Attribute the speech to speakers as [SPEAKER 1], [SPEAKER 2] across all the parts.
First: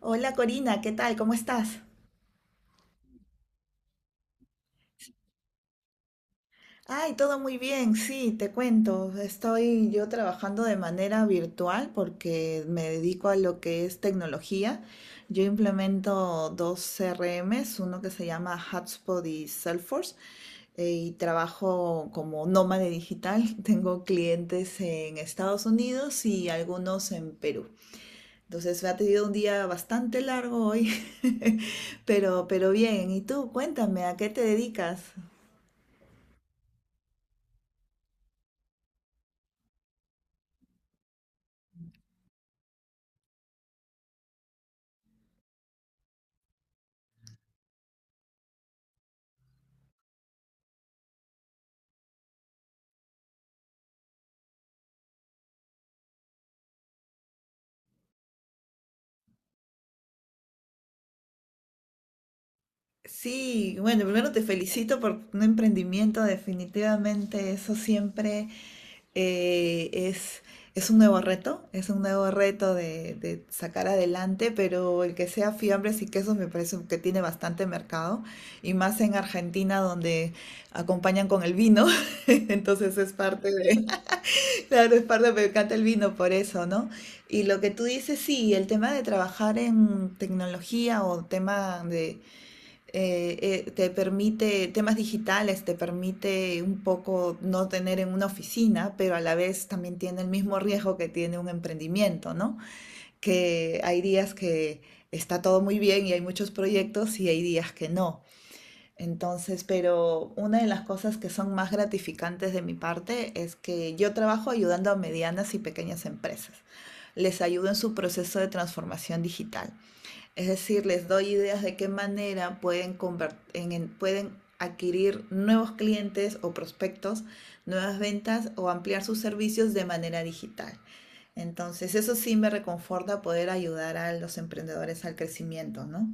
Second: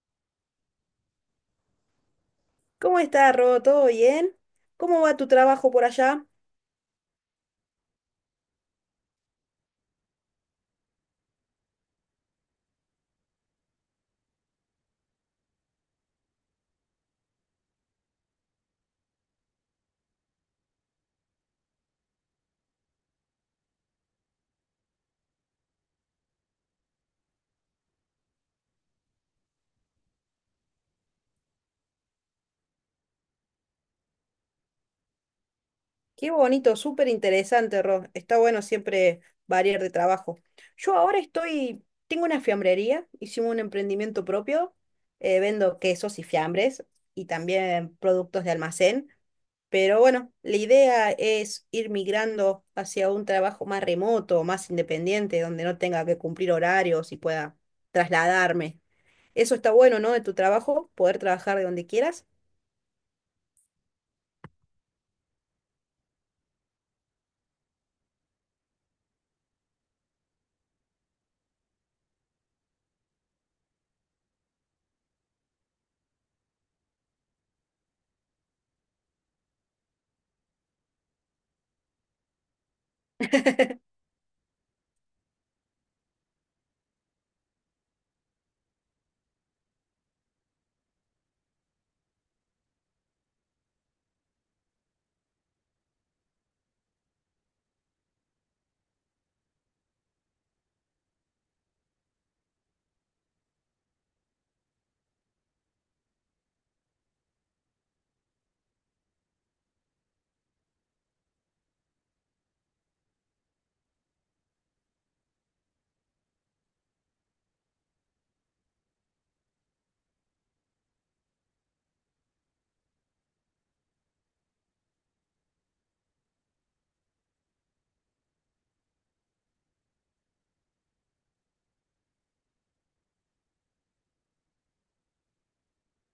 [SPEAKER 1] Hola Corina, ¿qué tal? ¿Cómo estás?
[SPEAKER 2] ¿Cómo está, Ro? ¿Todo bien? ¿Cómo va tu trabajo por allá?
[SPEAKER 1] Ay, todo muy bien, sí, te cuento. Estoy yo trabajando de manera virtual porque me dedico a lo que es tecnología. Yo implemento dos CRMs, uno que se llama Hotspot y Salesforce, y trabajo como nómade digital. Tengo clientes en Estados Unidos y algunos en Perú. Entonces me ha tenido un día bastante largo hoy, pero bien. ¿Y tú? Cuéntame, ¿a qué te dedicas?
[SPEAKER 2] Qué bonito, súper interesante, Ro. Está bueno siempre variar de trabajo. Yo ahora estoy, tengo una fiambrería, hicimos un emprendimiento propio, vendo quesos y fiambres y también productos de almacén, pero bueno, la idea es ir migrando hacia un trabajo más remoto, más independiente, donde no tenga que cumplir horarios y pueda trasladarme. Eso está bueno, ¿no? De tu trabajo, poder trabajar de donde quieras.
[SPEAKER 1] Sí, bueno, primero te felicito por un emprendimiento, definitivamente eso siempre eh, es, es un nuevo reto, es un nuevo reto de sacar adelante, pero el que sea fiambres y quesos me parece que tiene bastante mercado, y más en Argentina donde acompañan con el vino, entonces es parte de, claro, es parte, me encanta el vino por eso, ¿no? Y lo que tú dices, sí, el tema de trabajar en tecnología o tema de eh, te permite temas digitales, te permite un poco no tener en una oficina, pero a la vez también tiene el mismo riesgo que tiene un emprendimiento, ¿no? Que hay días que está todo muy bien y hay muchos proyectos y hay días que no. Entonces, pero una de las cosas que son más gratificantes de mi parte es que yo trabajo ayudando a medianas y pequeñas empresas. Les ayudo en su proceso de transformación digital. Es decir, les doy ideas de qué manera pueden, pueden adquirir nuevos clientes o prospectos, nuevas ventas o ampliar sus servicios de manera digital. Entonces, eso sí me reconforta poder ayudar a los emprendedores al crecimiento, ¿no?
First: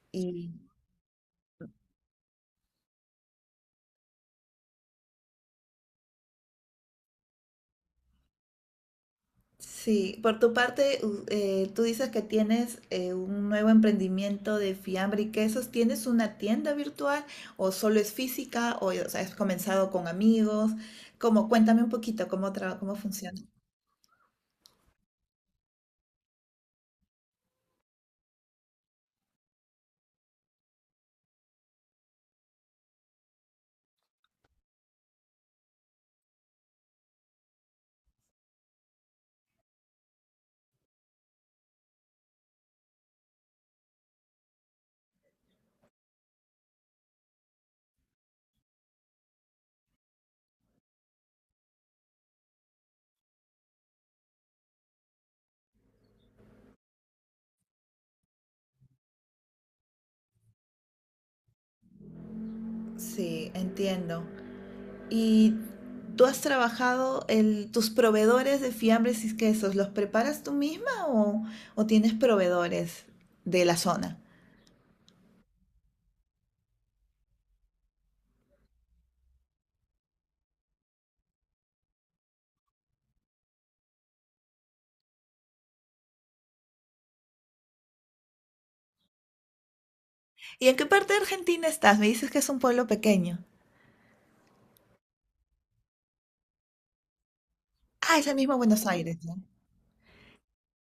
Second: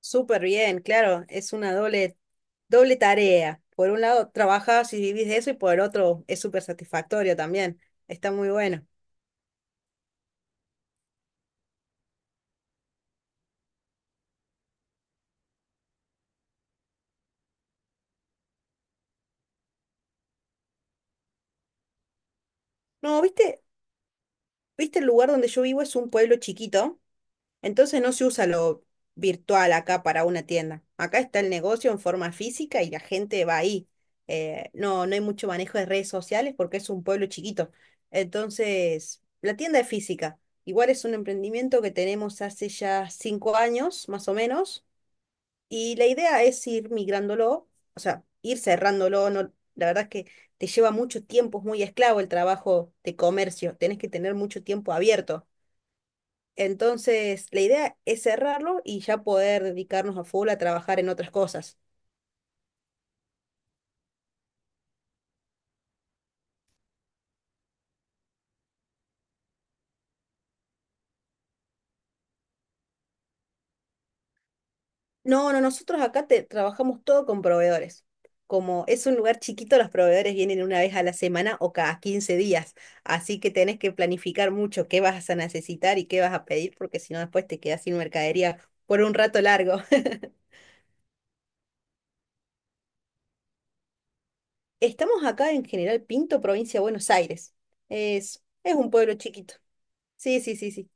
[SPEAKER 2] Súper
[SPEAKER 1] Y
[SPEAKER 2] bien, claro, es una doble, doble tarea. Por un lado trabajas y vivís de eso y por el otro es súper satisfactorio también. Está muy bueno.
[SPEAKER 1] Sí, por tu parte, tú dices que tienes un nuevo emprendimiento de fiambre y quesos. ¿Tienes una tienda virtual o solo es física o sea, has comenzado con amigos? ¿Cómo? Cuéntame un poquito cómo
[SPEAKER 2] No,
[SPEAKER 1] funciona.
[SPEAKER 2] viste, viste el lugar donde yo vivo es un pueblo chiquito, entonces no se usa lo virtual acá para una tienda. Acá está el negocio en forma física y la gente va ahí. No, no hay mucho manejo de redes sociales porque es un pueblo chiquito. Entonces, la tienda es física. Igual es un emprendimiento que tenemos hace ya cinco años, más o menos. Y la idea es ir migrándolo, o sea, ir cerrándolo. No, la verdad es que te lleva mucho tiempo, es muy esclavo el trabajo de comercio, tenés que tener mucho tiempo abierto. Entonces, la idea es cerrarlo y ya poder dedicarnos a full a trabajar en otras cosas.
[SPEAKER 1] Sí, entiendo. ¿Y tú has trabajado tus proveedores de fiambres y quesos? ¿Los preparas tú misma o tienes proveedores de la zona?
[SPEAKER 2] No, no, nosotros acá te, trabajamos todo con proveedores. Como es un lugar chiquito, los proveedores vienen una vez a la semana o cada 15 días. Así que tenés que planificar mucho qué vas a necesitar y qué vas a pedir, porque si no después te quedas sin mercadería por un rato largo.
[SPEAKER 1] ¿Y en qué parte de Argentina estás? Me dices que es un pueblo pequeño.
[SPEAKER 2] Estamos acá en General Pinto, provincia de Buenos Aires.
[SPEAKER 1] Ah, es el mismo
[SPEAKER 2] Es
[SPEAKER 1] Buenos
[SPEAKER 2] un pueblo
[SPEAKER 1] Aires, ¿no?
[SPEAKER 2] chiquito. Sí, sí, sí, sí.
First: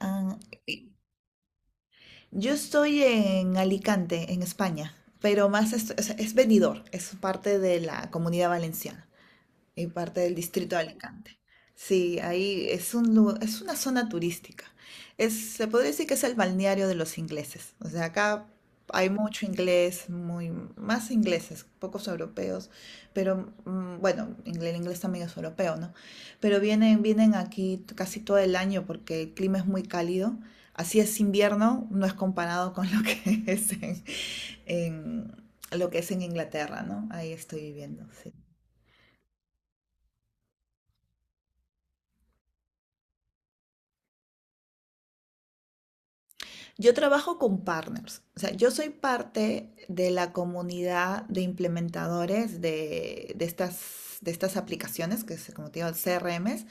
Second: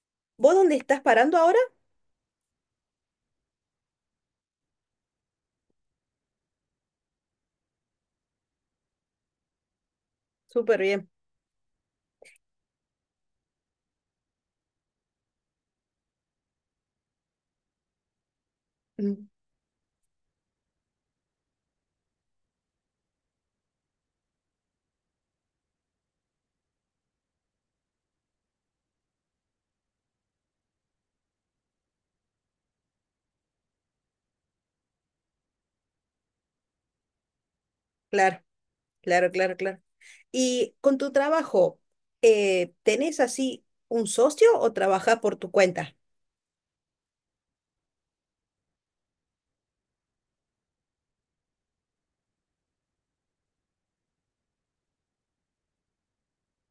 [SPEAKER 1] Ah,
[SPEAKER 2] ¿Vos dónde
[SPEAKER 1] y-
[SPEAKER 2] estás parando ahora?
[SPEAKER 1] yo estoy en Alicante, en España, pero más est- o es, venidor, es parte de la comunidad valenciana y parte del distrito
[SPEAKER 2] Súper
[SPEAKER 1] de
[SPEAKER 2] bien.
[SPEAKER 1] Alicante. Sí, ahí es es una zona turística. Es, se podría decir que es el balneario de los ingleses. O sea, acá hay
[SPEAKER 2] Mm.
[SPEAKER 1] mucho inglés, muy, más ingleses, pocos europeos, pero bueno, el inglés también es europeo, ¿no? Pero vienen aquí casi todo el año porque el clima es muy cálido. Así es invierno, no es comparado con lo que es en- lo que es en Inglaterra, ¿no? Ahí estoy viviendo, sí.
[SPEAKER 2] Claro, claro, claro, claro. Y con tu trabajo, ¿tenés así un socio o trabajás por tu cuenta?
[SPEAKER 1] Yo trabajo con partners, o sea, yo soy parte de la comunidad de implementadores de estas aplicaciones, que es como te digo, CRMs,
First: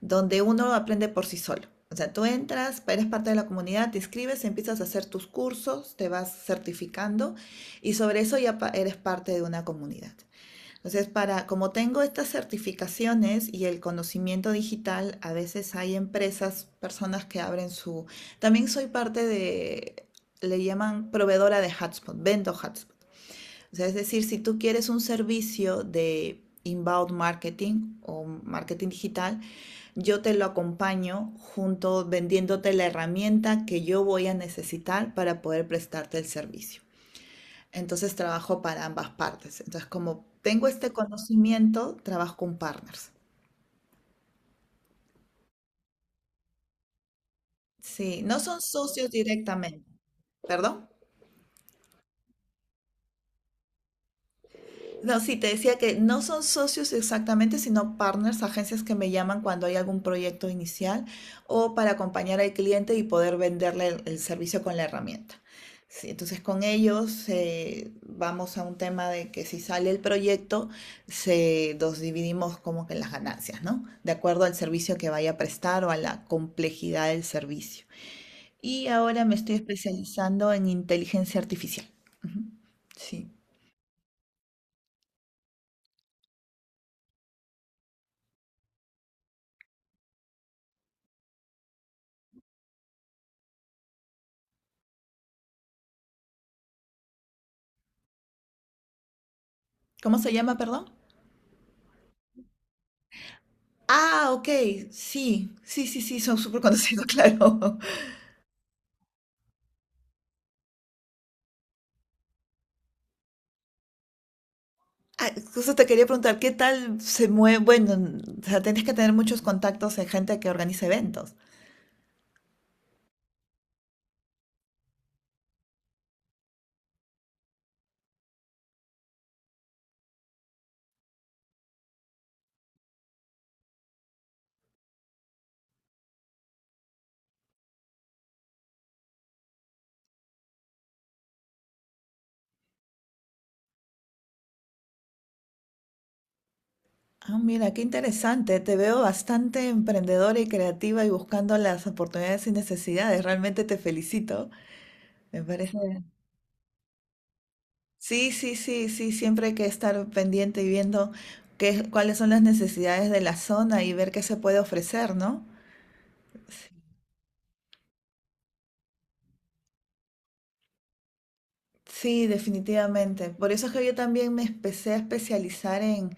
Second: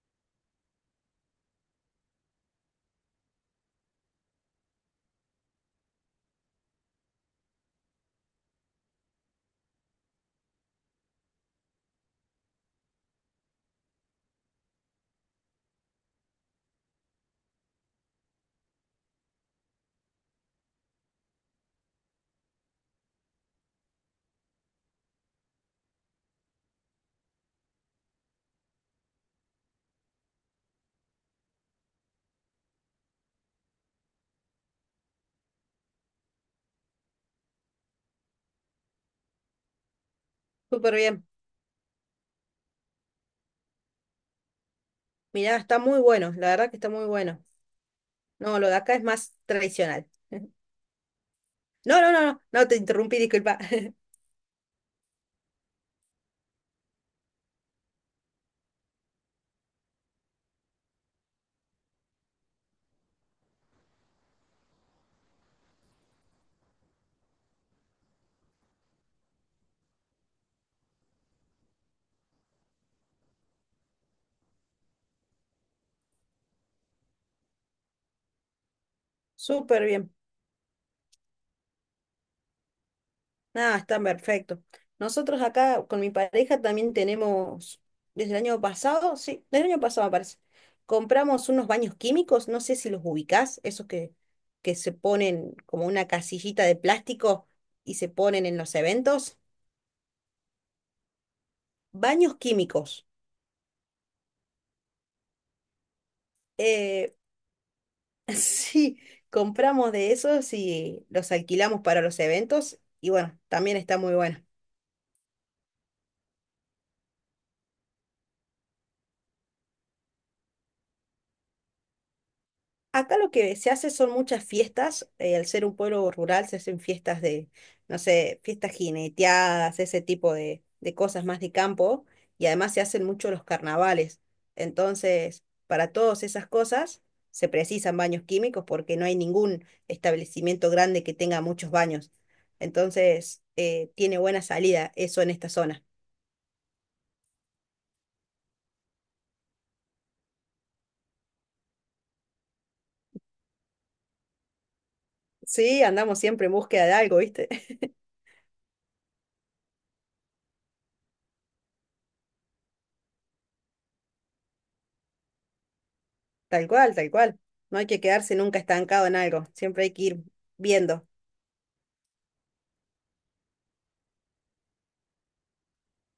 [SPEAKER 1] donde uno aprende por sí solo. O sea, tú entras, eres parte de la comunidad, te inscribes, empiezas a hacer tus cursos, te vas certificando y sobre eso ya eres parte de una comunidad. Entonces, para, como tengo estas certificaciones y el conocimiento digital, a veces hay empresas, personas que abren su... También soy parte de, le llaman proveedora de hotspot, vendo hotspot. O sea, es decir, si tú quieres un servicio de inbound marketing o marketing digital, yo te lo acompaño junto vendiéndote la herramienta que yo voy a necesitar para poder prestarte el servicio. Entonces trabajo para ambas partes. Entonces, como tengo este
[SPEAKER 2] Súper bien.
[SPEAKER 1] conocimiento, trabajo con partners.
[SPEAKER 2] Mirá, está muy bueno, la verdad que está muy bueno.
[SPEAKER 1] Sí, no
[SPEAKER 2] No,
[SPEAKER 1] son
[SPEAKER 2] lo de acá es
[SPEAKER 1] socios
[SPEAKER 2] más
[SPEAKER 1] directamente.
[SPEAKER 2] tradicional.
[SPEAKER 1] ¿Perdón?
[SPEAKER 2] No, no, no, no, no te interrumpí, disculpa.
[SPEAKER 1] No, sí, te decía que no son socios exactamente, sino partners, agencias que me llaman cuando hay algún proyecto inicial o para acompañar al cliente y poder venderle el servicio con la herramienta. Sí, entonces con ellos vamos a un tema de que si sale el proyecto, se, nos dividimos como que las ganancias, ¿no? De acuerdo al servicio que vaya a prestar o a la complejidad del servicio. Y ahora me estoy
[SPEAKER 2] Súper bien.
[SPEAKER 1] especializando en inteligencia artificial. Ujú, sí.
[SPEAKER 2] Nada, está perfecto. Nosotros acá con mi pareja también tenemos, desde el año pasado, sí, desde el año pasado me parece, compramos unos baños químicos, no sé si los ubicás, esos que se ponen como una casillita de plástico y se ponen en los eventos.
[SPEAKER 1] ¿Cómo se llama, perdón?
[SPEAKER 2] Baños químicos.
[SPEAKER 1] Ah, ok, sí, sí, sí, sí, son súper conocidos,
[SPEAKER 2] Eh,
[SPEAKER 1] claro.
[SPEAKER 2] sí, compramos de esos y los alquilamos para los eventos y bueno, también está muy bueno.
[SPEAKER 1] Ah, justo te quería preguntar, ¿qué tal se mueve? Bueno, o sea, tienes que tener muchos contactos en gente que organiza eventos.
[SPEAKER 2] Acá lo que se hace son muchas fiestas, al ser un pueblo rural se hacen fiestas de, no sé, fiestas jineteadas, ese tipo de cosas más de campo, y además se hacen mucho los carnavales. Entonces, para todas esas cosas se precisan baños químicos porque no hay ningún establecimiento grande que tenga muchos baños. Entonces, tiene buena salida eso en esta zona.
[SPEAKER 1] Ah, mira, qué interesante. Te veo bastante emprendedora y creativa y buscando las oportunidades y necesidades. Realmente te felicito. Me
[SPEAKER 2] Sí,
[SPEAKER 1] parece.
[SPEAKER 2] andamos siempre en búsqueda de algo, ¿viste?
[SPEAKER 1] Sí, sí, sí, sí. Siempre hay que estar pendiente y viendo qué, cuáles son las necesidades de la zona y ver qué se puede ofrecer, ¿no?
[SPEAKER 2] Tal
[SPEAKER 1] Sí.
[SPEAKER 2] cual, tal cual. No hay que quedarse nunca estancado en algo, siempre hay que ir viendo.
[SPEAKER 1] Sí, definitivamente. Por eso es que yo también me empecé a especializar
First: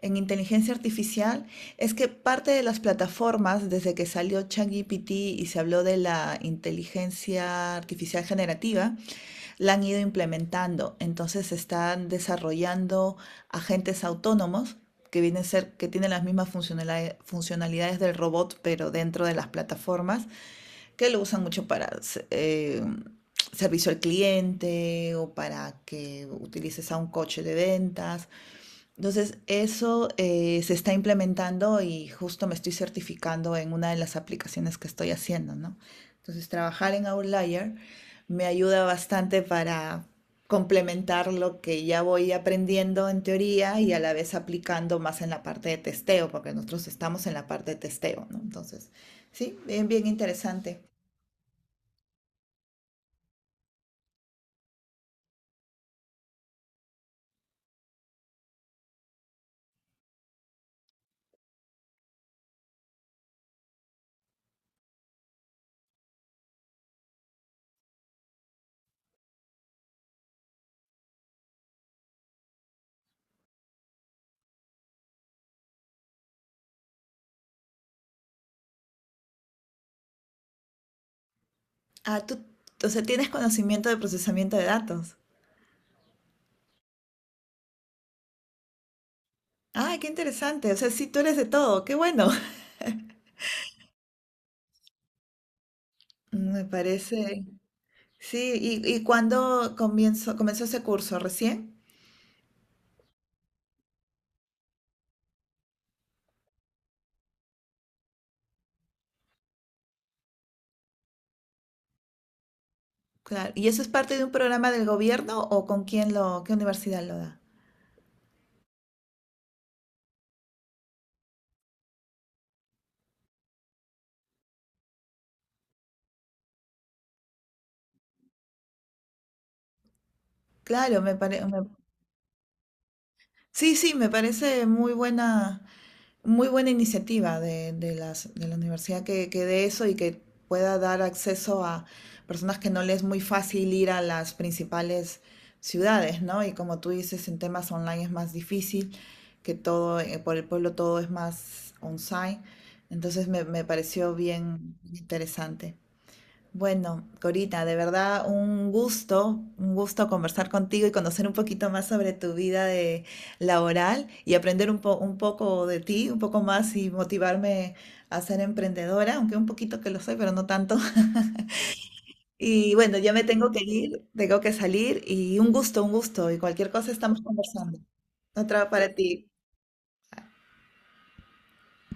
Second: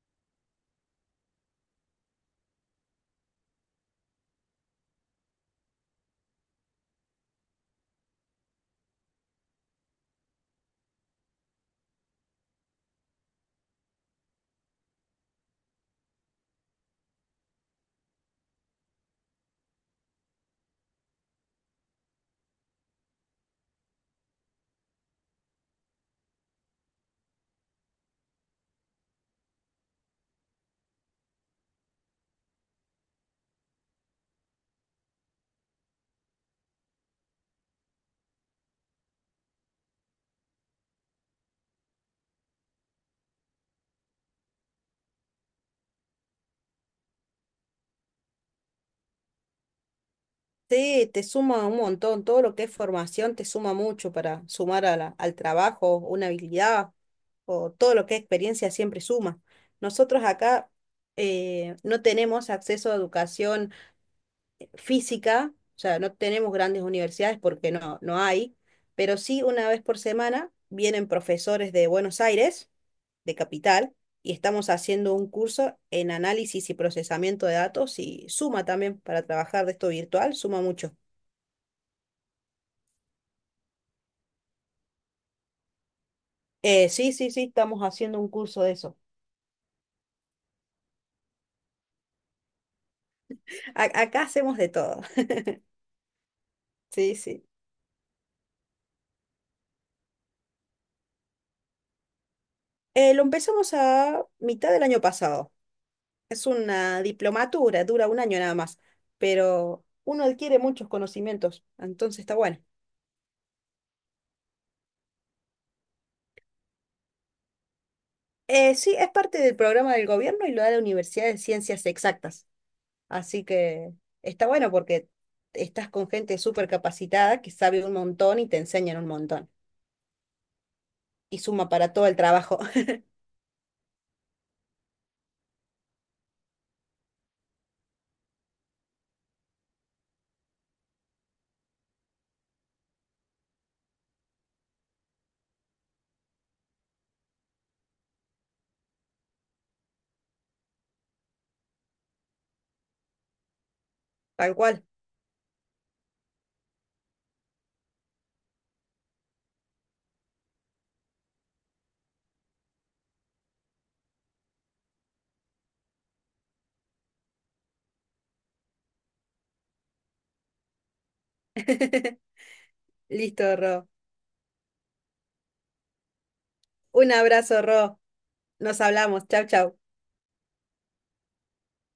[SPEAKER 1] en inteligencia artificial. Es que parte de las plataformas, desde que salió ChatGPT y se habló de la inteligencia artificial generativa, la han ido implementando. Entonces están desarrollando agentes autónomos que vienen a ser, que tienen las mismas funcionalidades, funcionalidades del robot, pero dentro de las plataformas que lo usan mucho para eh, servicio al cliente o para que utilices a un coche de ventas. Entonces, eso se está implementando y justo me estoy certificando en una de las aplicaciones que estoy haciendo, ¿no? Entonces, trabajar en Outlier me ayuda bastante para complementar lo que ya voy aprendiendo en teoría y a la vez aplicando más en la parte de testeo, porque nosotros estamos en la parte de testeo, ¿no? Entonces, sí, bien, bien interesante.
[SPEAKER 2] Sí, te suma un montón, todo lo que es formación te suma mucho para sumar a al trabajo, una habilidad o todo lo que es experiencia siempre suma. Nosotros acá no tenemos acceso a educación física, o sea, no tenemos grandes universidades porque no, no hay, pero sí una vez por semana vienen profesores de Buenos Aires de Capital y estamos haciendo un curso en análisis y procesamiento de datos y suma también para trabajar de esto virtual, suma mucho.
[SPEAKER 1] Ah, tú, o sea, tienes conocimiento de procesamiento de datos.
[SPEAKER 2] Sí, sí, sí, estamos haciendo un curso de eso.
[SPEAKER 1] Ah, qué interesante. O sea, sí, tú eres de todo. Qué bueno.
[SPEAKER 2] Acá hacemos de todo.
[SPEAKER 1] Me
[SPEAKER 2] Sí, sí.
[SPEAKER 1] parece. Sí, ¿ y cuándo comenzó ese curso? ¿Recién?
[SPEAKER 2] Lo empezamos a mitad del año pasado. Es una diplomatura, dura un año nada más, pero uno adquiere muchos conocimientos, entonces está bueno.
[SPEAKER 1] Claro. ¿Y eso es parte de un programa del gobierno o con quién lo, qué universidad lo da?
[SPEAKER 2] Sí, es parte del programa del gobierno y lo da la Universidad de Ciencias Exactas. Así que está bueno porque estás con gente súper capacitada que sabe un montón y te enseñan un montón.
[SPEAKER 1] Claro, me
[SPEAKER 2] Y
[SPEAKER 1] parece.
[SPEAKER 2] suma para todo el trabajo.
[SPEAKER 1] Sí, sí, me parece muy buena. Muy buena iniciativa de la universidad que dé eso y que pueda dar acceso a personas que no les es muy fácil ir a las principales ciudades, ¿no? Y como tú dices, en temas online es más difícil, que todo, por el pueblo todo es más on-site. Entonces me pareció
[SPEAKER 2] Tal
[SPEAKER 1] bien
[SPEAKER 2] cual.
[SPEAKER 1] interesante. Bueno, Corita, de verdad un gusto conversar contigo y conocer un poquito más sobre tu vida de laboral y aprender un poco de ti, un poco más y motivarme a ser emprendedora, aunque un poquito que lo soy, pero no tanto. Y bueno, ya me tengo
[SPEAKER 2] Listo,
[SPEAKER 1] que
[SPEAKER 2] Ro.
[SPEAKER 1] ir, tengo que salir y un gusto y cualquier cosa
[SPEAKER 2] Un
[SPEAKER 1] estamos
[SPEAKER 2] abrazo,
[SPEAKER 1] conversando.
[SPEAKER 2] Ro.
[SPEAKER 1] Otra
[SPEAKER 2] Nos
[SPEAKER 1] para
[SPEAKER 2] hablamos.
[SPEAKER 1] ti.
[SPEAKER 2] Chau, chau.